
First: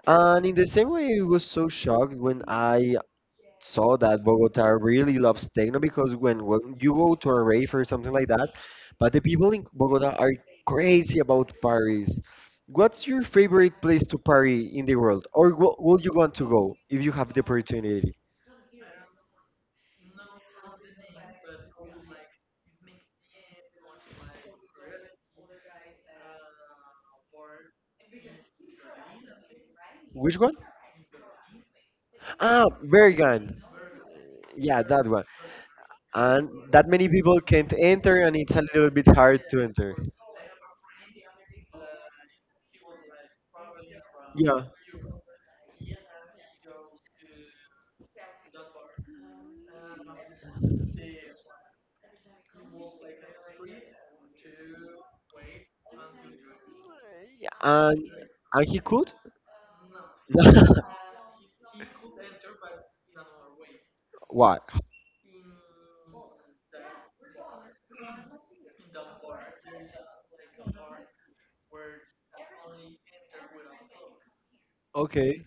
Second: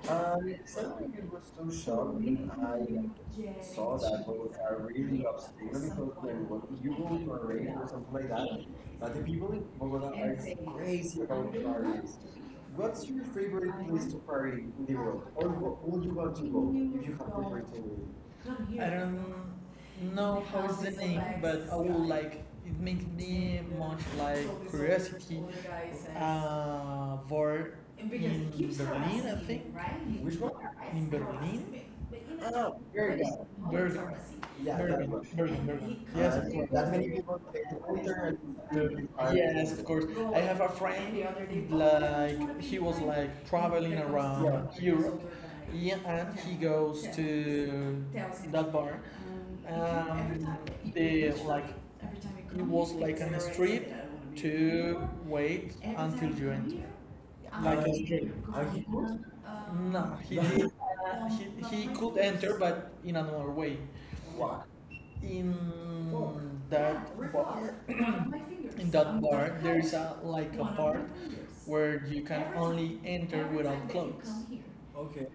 A: and in the same
B: Suddenly
A: way, I
B: it was
A: was so
B: too
A: shocked
B: shocked
A: when I
B: I
A: saw
B: saw that
A: that
B: both
A: Bogota
B: are
A: really
B: really
A: loves
B: obstinate
A: techno
B: because
A: because when,
B: they're
A: when
B: working
A: you
B: you
A: go to a
B: will parade
A: rave or
B: or
A: something
B: something
A: like
B: like
A: that,
B: that.
A: but
B: But
A: the
B: the
A: people
B: people
A: in
B: in Bogota
A: Bogota are
B: are
A: crazy
B: crazy
A: about
B: about parties.
A: Paris. What's
B: What's
A: your
B: your favorite
A: favorite place
B: place
A: to
B: to party
A: party in
B: in
A: the
B: the
A: world,
B: world? Or
A: or
B: wh-
A: will
B: would
A: you
B: you
A: want
B: want to
A: to
B: go
A: go if
B: if
A: you
B: you have the
A: have the opportunity?
B: opportunity? I don't know. No, how is the name? But I would like it makes me much like curiosity for in Berlin, I think. Right?
A: Which
B: Which one?
A: one?
B: In Berlin?
A: Ah,
B: Oh, there
A: Bergen.
B: you go. Yeah,
A: Yeah,
B: that
A: that
B: Bourbon,
A: one.
B: one. Bourbon, bourbon. Yes,
A: And
B: of course.
A: that
B: That
A: many
B: many
A: people
B: people
A: can't
B: take
A: enter, and
B: Twitter
A: it's a little bit
B: and are
A: hard to
B: yes, of
A: enter.
B: course. I have a friend, like, he was like traveling around
A: Yeah.
B: yeah, Europe, yeah, and he goes to that bar. Um, the like, it was like on a street to wait until you enter, like
A: And
B: a street.
A: and he
B: And he
A: could?
B: could. No, he did. Uh, he, he could enter, but in another way.
A: Why?
B: Why? In that yeah, bar, in that bar, there is a like a part where you can only enter without clothes. Okay.
A: Okay.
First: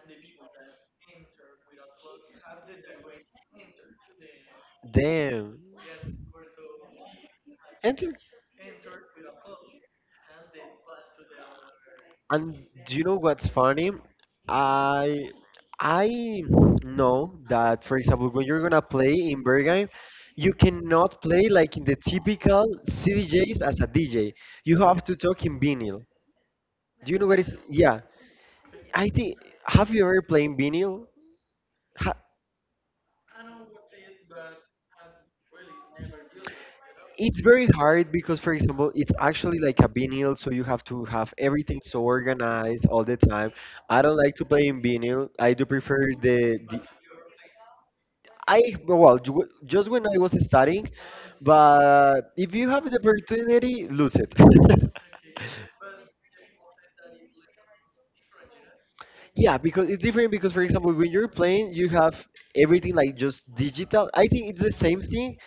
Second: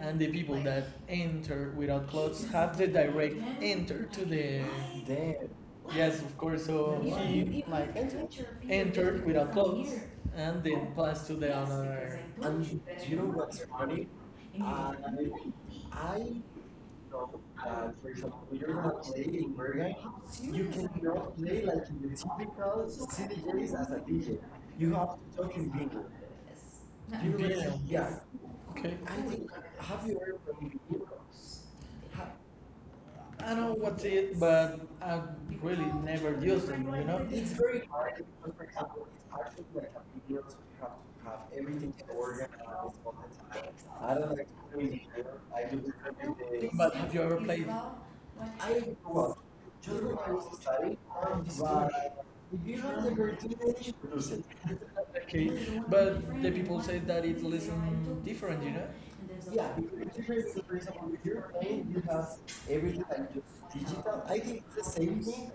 B: And the people like, that enter without clothes have the direct enter to the damn.
A: Damn.
B: Yes, of course. So yeah, he like
A: And do-
B: entered without clothes and then passed to the other.
A: and
B: And you
A: do you
B: do
A: know
B: you know
A: what's
B: what's
A: funny?
B: funny? Your- like
A: I
B: I
A: I
B: you
A: know that for
B: for
A: example
B: example,
A: when
B: when
A: you're
B: you're
A: gonna
B: going to
A: play
B: play
A: in
B: in
A: Bergheim,
B: Bergen,
A: you
B: you
A: cannot
B: cannot
A: play
B: play
A: like in
B: like
A: the
B: in the
A: typical
B: typical city
A: CDJs
B: days
A: as a
B: as a
A: DJ.
B: DJ.
A: You
B: You
A: have
B: have
A: to
B: to
A: talk
B: talk
A: in
B: in
A: vinyl.
B: bingo. Yes.
A: Do you
B: No.
A: know
B: You
A: what is?
B: realize,
A: Yeah,
B: yeah. Okay.
A: I
B: I
A: think.
B: think,
A: Have you
B: have you
A: ever
B: heard
A: played in
B: from the
A: vinyl?
B: Beatles? I know what's it, but I really never use it, you know?
A: It's
B: It's
A: very
B: very
A: hard
B: hard
A: because, for
B: because, for
A: example,
B: example,
A: it's
B: it's
A: actually
B: actually
A: like a
B: like a
A: vinyl,
B: videos
A: so
B: so
A: you
B: you
A: have
B: have
A: to
B: to
A: have
B: have
A: everything
B: everything
A: so
B: organized
A: organized
B: all
A: all the time.
B: the time.
A: I
B: I
A: don't
B: don't
A: like
B: like
A: to play
B: to
A: in
B: do it
A: vinyl. I
B: I
A: do
B: do
A: prefer the,
B: different with
A: the
B: but have you ever played?
A: I
B: I
A: well
B: grew
A: just
B: just
A: when
B: when
A: I
B: I
A: was
B: was
A: studying,
B: studying, I was like,
A: but if
B: if
A: you
B: you
A: have the
B: don't ever do
A: opportunity, lose
B: produce
A: it.
B: it okay, but the people say that it listen different, you know?
A: Yeah,
B: Yeah,
A: because it's
B: because
A: different
B: different is the
A: because, for
B: reason
A: example, when
B: with
A: you're
B: your
A: playing,
B: brain
A: you
B: you
A: have
B: have
A: everything
B: everything
A: like
B: like
A: just
B: just
A: digital.
B: digital.
A: I
B: I
A: think
B: think
A: it's the
B: it's the
A: same
B: same
A: thing,
B: thing,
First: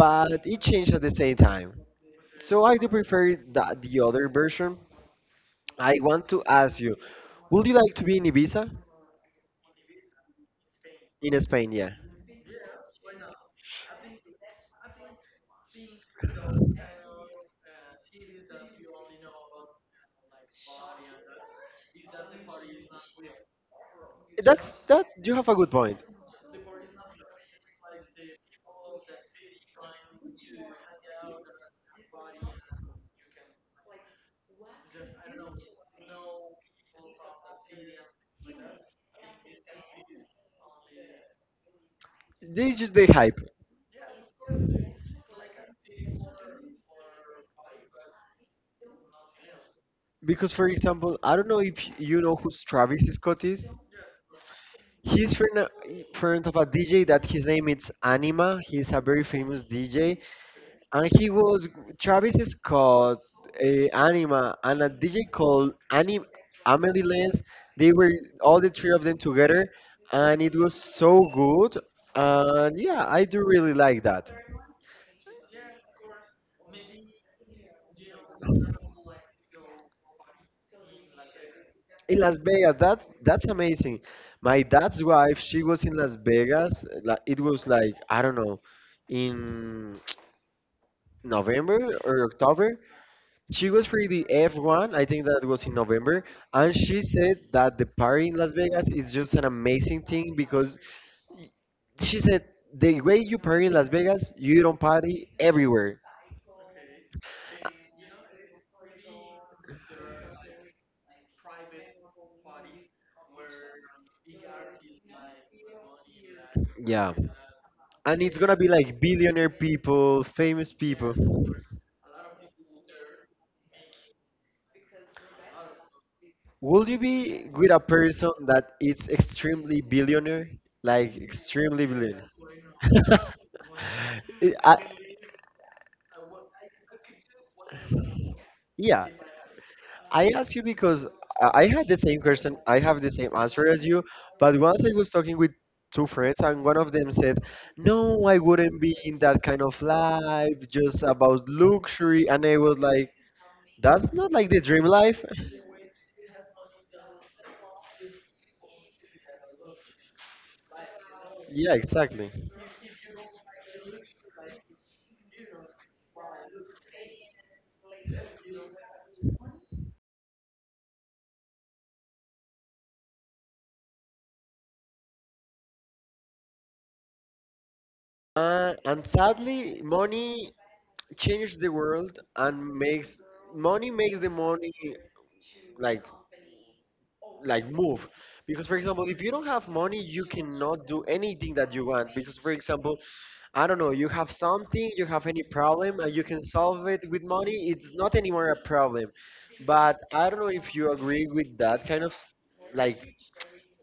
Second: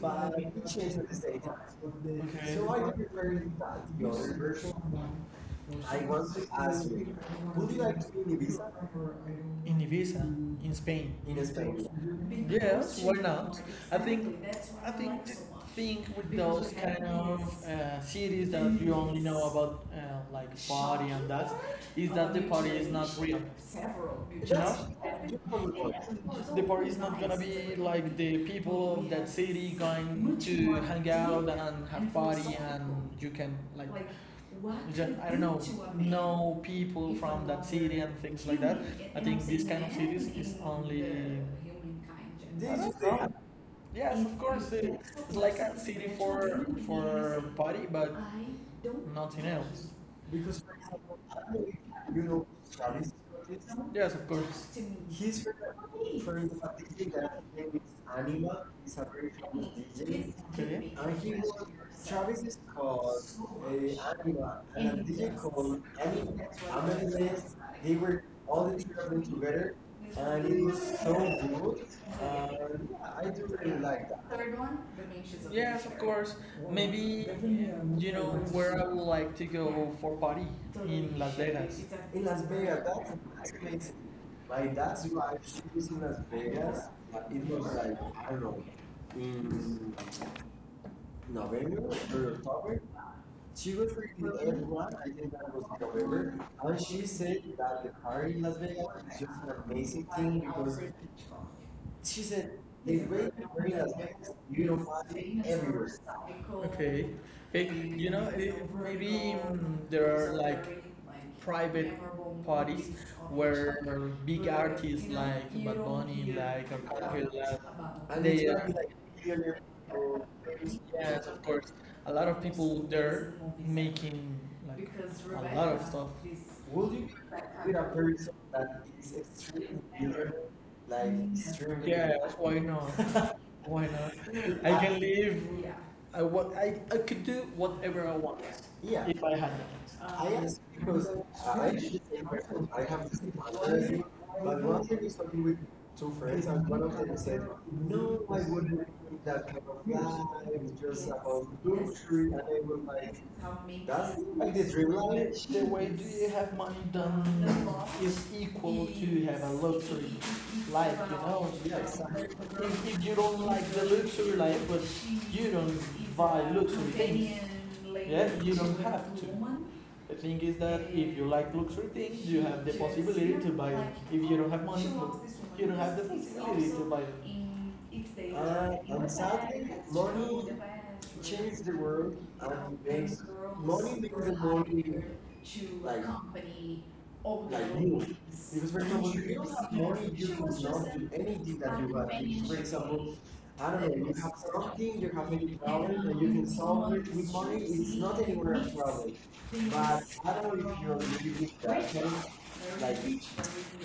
B: but we
A: it changed
B: change
A: at
B: the
A: the same
B: data.
A: time.
B: Okay.
A: So
B: So
A: I do
B: I
A: prefer
B: prefer
A: that
B: that
A: the
B: the
A: other
B: other version.
A: version. I
B: I
A: want
B: want
A: to
B: to
A: ask
B: ask
A: you,
B: you,
A: would
B: would
A: you
B: you
A: like
B: like
A: to
B: to
A: be
B: be
A: in
B: in
A: Ibiza?
B: Ibiza? In Ibiza, in Spain.
A: In
B: In
A: Spain,
B: Spain.
A: yeah.
B: Yes, why not? I think I think like the so thing with those kind of cities that you only know about like party and that is that the party is not real.
A: That's
B: You know,
A: that. You have a good point.
B: the party is not gonna be like the people of that city going to hang out and have party and you can like what I don't know people from that city and things like that. I think this kind of man series is only-
A: This is
B: this
A: just
B: is
A: the
B: the
A: hype.
B: yes, of course. It- it's like a city for party, but nothing else.
A: Because,
B: Because,
A: for
B: for example,
A: example, I
B: I
A: don't know
B: do
A: if
B: you
A: you know
B: know
A: who Travis
B: Travis,
A: Scott is.
B: yes, of course.
A: He's
B: He's
A: friend,
B: for
A: friend of a
B: example, a
A: DJ
B: DJ
A: that his name
B: name is
A: is Anima.
B: Anima,
A: He's
B: he's
A: a
B: a
A: very
B: very
A: famous
B: famous
A: DJ
B: DJ. Okay.
A: and
B: And
A: he
B: he was,
A: was Travis
B: Travis is
A: Scott,
B: called uh,
A: Anima,
B: Anima,
A: and a
B: and a
A: DJ
B: DJ
A: called
B: called
A: Anim,
B: Anima,
A: Amelie
B: Amelie,
A: Lenz.
B: they
A: They were
B: were
A: all
B: all
A: the
B: the
A: three
B: three
A: of
B: of
A: them
B: them
A: together,
B: together,
A: and
B: and
A: it
B: it
A: was
B: was so
A: so good.
B: good.
A: And
B: And
A: yeah,
B: yeah, I
A: I do
B: do
A: really
B: really
A: like
B: like that.
A: that.
B: Third one, the nations of yes, of nature. Course. Maybe you know where I would like to go for party in Las Vegas.
A: In
B: In
A: Las
B: Las
A: Vegas,
B: Vegas,
A: that's
B: that's a
A: that's
B: nice place.
A: amazing. My
B: Like
A: dad's
B: that's why
A: wife,
B: she
A: she was
B: was
A: in
B: in Las
A: Las
B: Vegas.
A: Vegas. Like, it
B: It
A: was
B: was
A: like
B: like
A: I
B: I
A: don't
B: don't
A: know,
B: know, in
A: in
B: November
A: November or
B: or October,
A: October. She
B: she
A: was
B: was
A: for the
B: with everyone.
A: F1, I
B: I
A: think
B: think
A: that
B: that was
A: was in November,
B: November.
A: and
B: And
A: she
B: she
A: said
B: said
A: that
B: that
A: the
B: the
A: party
B: party
A: in
B: in
A: Las
B: Las Vegas
A: Vegas is
B: is
A: just
B: just
A: an
B: an
A: amazing
B: amazing
A: thing
B: thing
A: because
B: because
A: she
B: she
A: said
B: said the
A: the way
B: way
A: you
B: you
A: party
B: party
A: in
B: in
A: Las
B: Las Vegas,
A: Vegas, you
B: you
A: don't
B: don't find
A: party
B: it everywhere.
A: everywhere.
B: Okay. Hey, you know, it- maybe there are like private parties where big artists like Bad Bunny, like
A: Yeah.
B: Arcángel, like-
A: And
B: and
A: it's
B: it's they
A: gonna
B: it's
A: be
B: are. Like
A: like billionaire
B: millionaire
A: people,
B: or
A: famous
B: famous
A: people.
B: yes, people. Of course a lot of people they're making like a lot of stuff. Is
A: Would
B: would
A: you
B: you
A: be
B: that
A: with
B: with
A: a
B: a
A: person
B: person
A: that
B: that
A: is
B: is
A: extremely
B: extremely
A: billionaire?
B: like
A: Like extremely
B: extremely yeah,
A: billionaire.
B: that's why not. Why not?
A: I,
B: Can live. Yeah. I what I could do whatever I want
A: yeah.
B: yeah, if I had it.
A: I
B: I
A: ask
B: ask
A: you because I
B: because
A: I
B: I
A: had the
B: actually
A: same question. I
B: I
A: have the
B: have the
A: same
B: same
A: answer
B: answer
A: as
B: as
A: you.
B: you,
A: But
B: but
A: once
B: one
A: I
B: time we
A: was
B: was
A: talking
B: talking
A: with
B: with
A: two
B: two
A: friends,
B: friends
A: and
B: and
A: one
B: one
A: of
B: of
A: them
B: them
A: said,
B: said,
A: "No,
B: "No,
A: I
B: I
A: wouldn't
B: wouldn't
A: be in
B: do
A: that
B: that
A: kind
B: kind
A: of
B: of life,
A: life,
B: it's
A: just
B: just
A: about
B: about
A: luxury."
B: luxury
A: And
B: and
A: I
B: I
A: was
B: would
A: like,
B: like help me."
A: "That's
B: That's
A: not like
B: like
A: the
B: this
A: dream life."
B: really the way do you have money done is equal to have a luxury life, you know?
A: Yeah,
B: Yeah exactly.
A: exactly.
B: If you don't like the luxury life, but you don't buy luxury things, yeah, you don't have to. The thing is that if you like luxury things, you have the possibility to buy it. If you don't have money, you don't have the possibility to buy it.
A: And
B: And sadly,
A: sadly,
B: money
A: money changes
B: changed
A: the
B: the world
A: world
B: and
A: and
B: makes
A: makes money
B: money
A: makes
B: makes
A: the
B: the world
A: money like like
B: like
A: move
B: you. Because
A: because
B: for
A: for
B: example,
A: example
B: if
A: if
B: you
A: you don't
B: don't
A: have
B: have
A: money
B: money,
A: you
B: you could
A: cannot
B: not
A: do
B: do
A: anything
B: anything
A: that
B: that
A: you
B: you
A: want because
B: want.
A: for
B: For
A: example
B: example,
A: I
B: I
A: don't
B: don't
A: know
B: know,
A: you
B: you
A: have
B: have
A: something
B: something,
A: you
B: you
A: have
B: have
A: any
B: any
A: problem
B: problem,
A: and
B: and
A: you
B: you
A: can
B: can
A: solve
B: solve
A: it
B: it
A: with
B: with money.
A: money
B: It's
A: it's not
B: not
A: anymore
B: anywhere
A: a
B: a
A: problem
B: problem.
A: but
B: But
A: I don't
B: I
A: know
B: don't know
A: if
B: if
A: you
B: you're
A: agree
B: really
A: with that
B: that
A: kind of like
B: like each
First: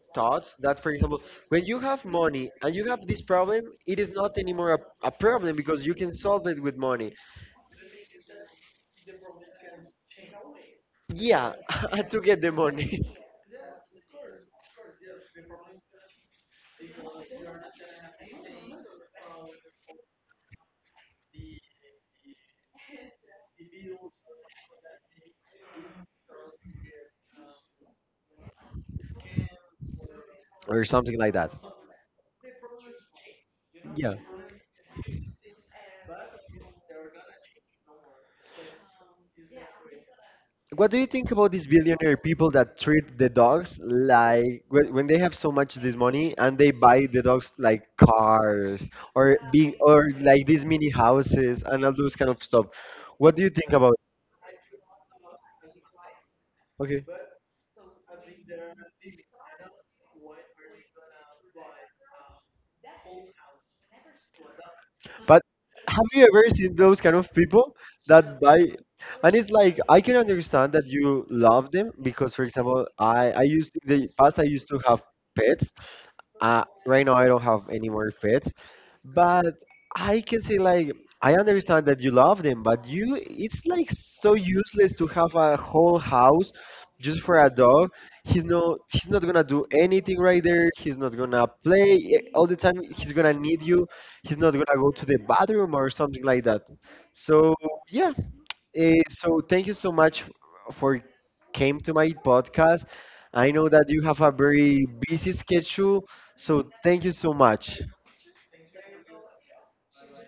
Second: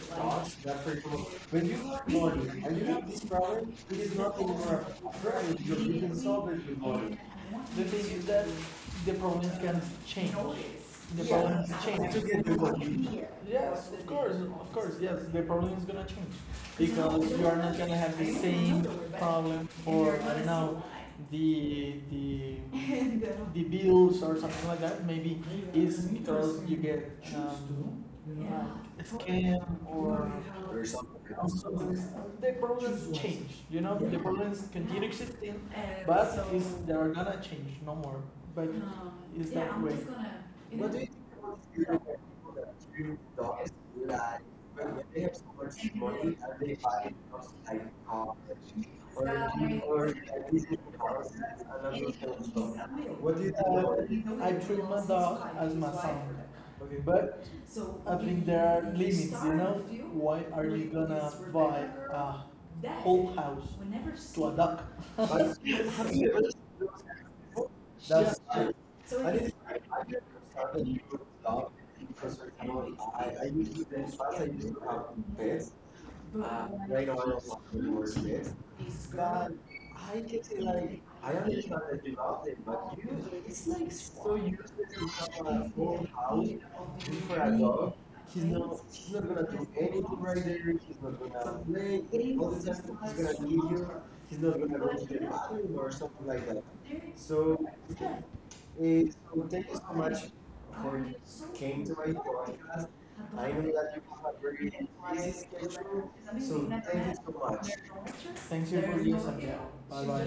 B: thought,
A: thoughts that
B: that
A: for
B: for example,
A: example when
B: when you
A: you have
B: work
A: money
B: morning
A: and
B: and
A: you
B: you
A: have
B: have
A: this
B: this
A: problem
B: problem, it
A: it is
B: is
A: not
B: not
A: anymore
B: anymore a
A: a problem
B: problem, you
A: because you can
B: can
A: solve
B: solve
A: it
B: it
A: with
B: with
A: money.
B: morning. The thing is that the problem can change. The
A: Yeah.
B: problem and change
A: To
B: to
A: get
B: get
A: the
B: the what you
A: money.
B: need. Yes, of course, yes, the problem is gonna change because you are not gonna have the same problem for I don't know the the bills or something like that. Maybe it's because you get yeah, a scam
A: Or
B: or
A: something like
B: something.
A: that.
B: Also the problems change. You know, yeah,
A: Yeah.
B: the problems continue existing, and but so, it's, they are gonna change no more. But it's yeah, that I'm way. Just gonna. You know,
A: What
B: what
A: do
B: do
A: you
B: you think
A: think about
B: about
A: these
B: Europe
A: billionaire people
B: people that
A: that treat
B: treat
A: the
B: dogs
A: dogs
B: like
A: like when
B: when
A: when they
B: they
A: have
B: have
A: so
B: so
A: much this
B: much
A: money
B: money and
A: and they
B: they
A: buy
B: buy
A: the dogs
B: dogs
A: like
B: like cars
A: cars
B: or
A: or being or
B: or
A: like
B: like
A: these
B: these
A: mini
B: little houses
A: houses
B: and
A: and all
B: all
A: those
B: those
A: kind
B: kind
A: of
B: of
A: stuff?
B: stuff?
A: What
B: What
A: do
B: do
A: you
B: you think
A: think about
B: about it? I treat my dog as my son.
A: it?
B: Okay,
A: Okay.
B: but so I think there are limits, you know? Why are you gonna buy a whole house to a duck?
A: But have you ever seen those kind of people that
B: That's
A: buy?
B: true. So I
A: And
B: it is
A: it's like
B: think
A: I can understand
B: start a
A: that
B: YouTube
A: you love
B: blog
A: them because,
B: because
A: for
B: for
A: example,
B: example
A: I
B: I
A: used
B: used to
A: in
B: then
A: the past
B: first
A: I
B: I used
A: used to
B: to
A: have
B: have pets
A: pets.
B: but
A: Right
B: right
A: now
B: on
A: I don't have any more pets,
B: wordsmith. It's but
A: but
B: I
A: I can
B: get
A: say
B: it
A: like
B: like I
A: I
B: understand
A: understand that
B: that
A: you
B: you
A: love
B: love it,
A: them, but
B: but
A: you
B: you
A: it's
B: it's
A: like
B: like
A: so
B: so useless
A: useless to
B: to
A: have
B: have
A: a
B: a
A: whole
B: whole house
A: house
B: just
A: just for
B: for
A: a
B: a
A: dog.
B: dog.
A: He's
B: He's
A: no
B: not
A: he's
B: he's
A: not
B: not
A: gonna
B: gonna
A: do
B: do anything
A: anything right
B: right
A: there.
B: there, he's
A: He's not
B: not gonna
A: gonna play
B: play
A: all
B: all
A: the
B: the
A: time.
B: time
A: He's
B: he's
A: gonna
B: gonna
A: need
B: leave
A: you.
B: you,
A: He's
B: he's
A: not
B: not
A: gonna
B: gonna go
A: go to
B: to
A: the
B: the
A: bathroom
B: bathroom
A: or
B: or
A: something
B: something
A: like
B: like
A: that.
B: that.
A: So
B: So
A: yeah. Eh, so
B: so
A: thank
B: thank
A: you
B: you
A: so
B: so much
A: much
B: for
A: for
B: you
A: came
B: came
A: to
B: to my
A: my podcast.
B: podcast.
A: I
B: I know
A: know that
B: that
A: you
B: you
A: have a
B: have a very
A: very
B: busy
A: busy schedule,
B: schedule,
A: so
B: so
A: thank
B: thank
A: you
B: you
A: so
B: so much.
A: much.
B: No thank you for listening. Bye bye.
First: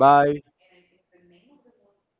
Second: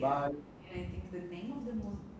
B: Bye. And I think the name of the movement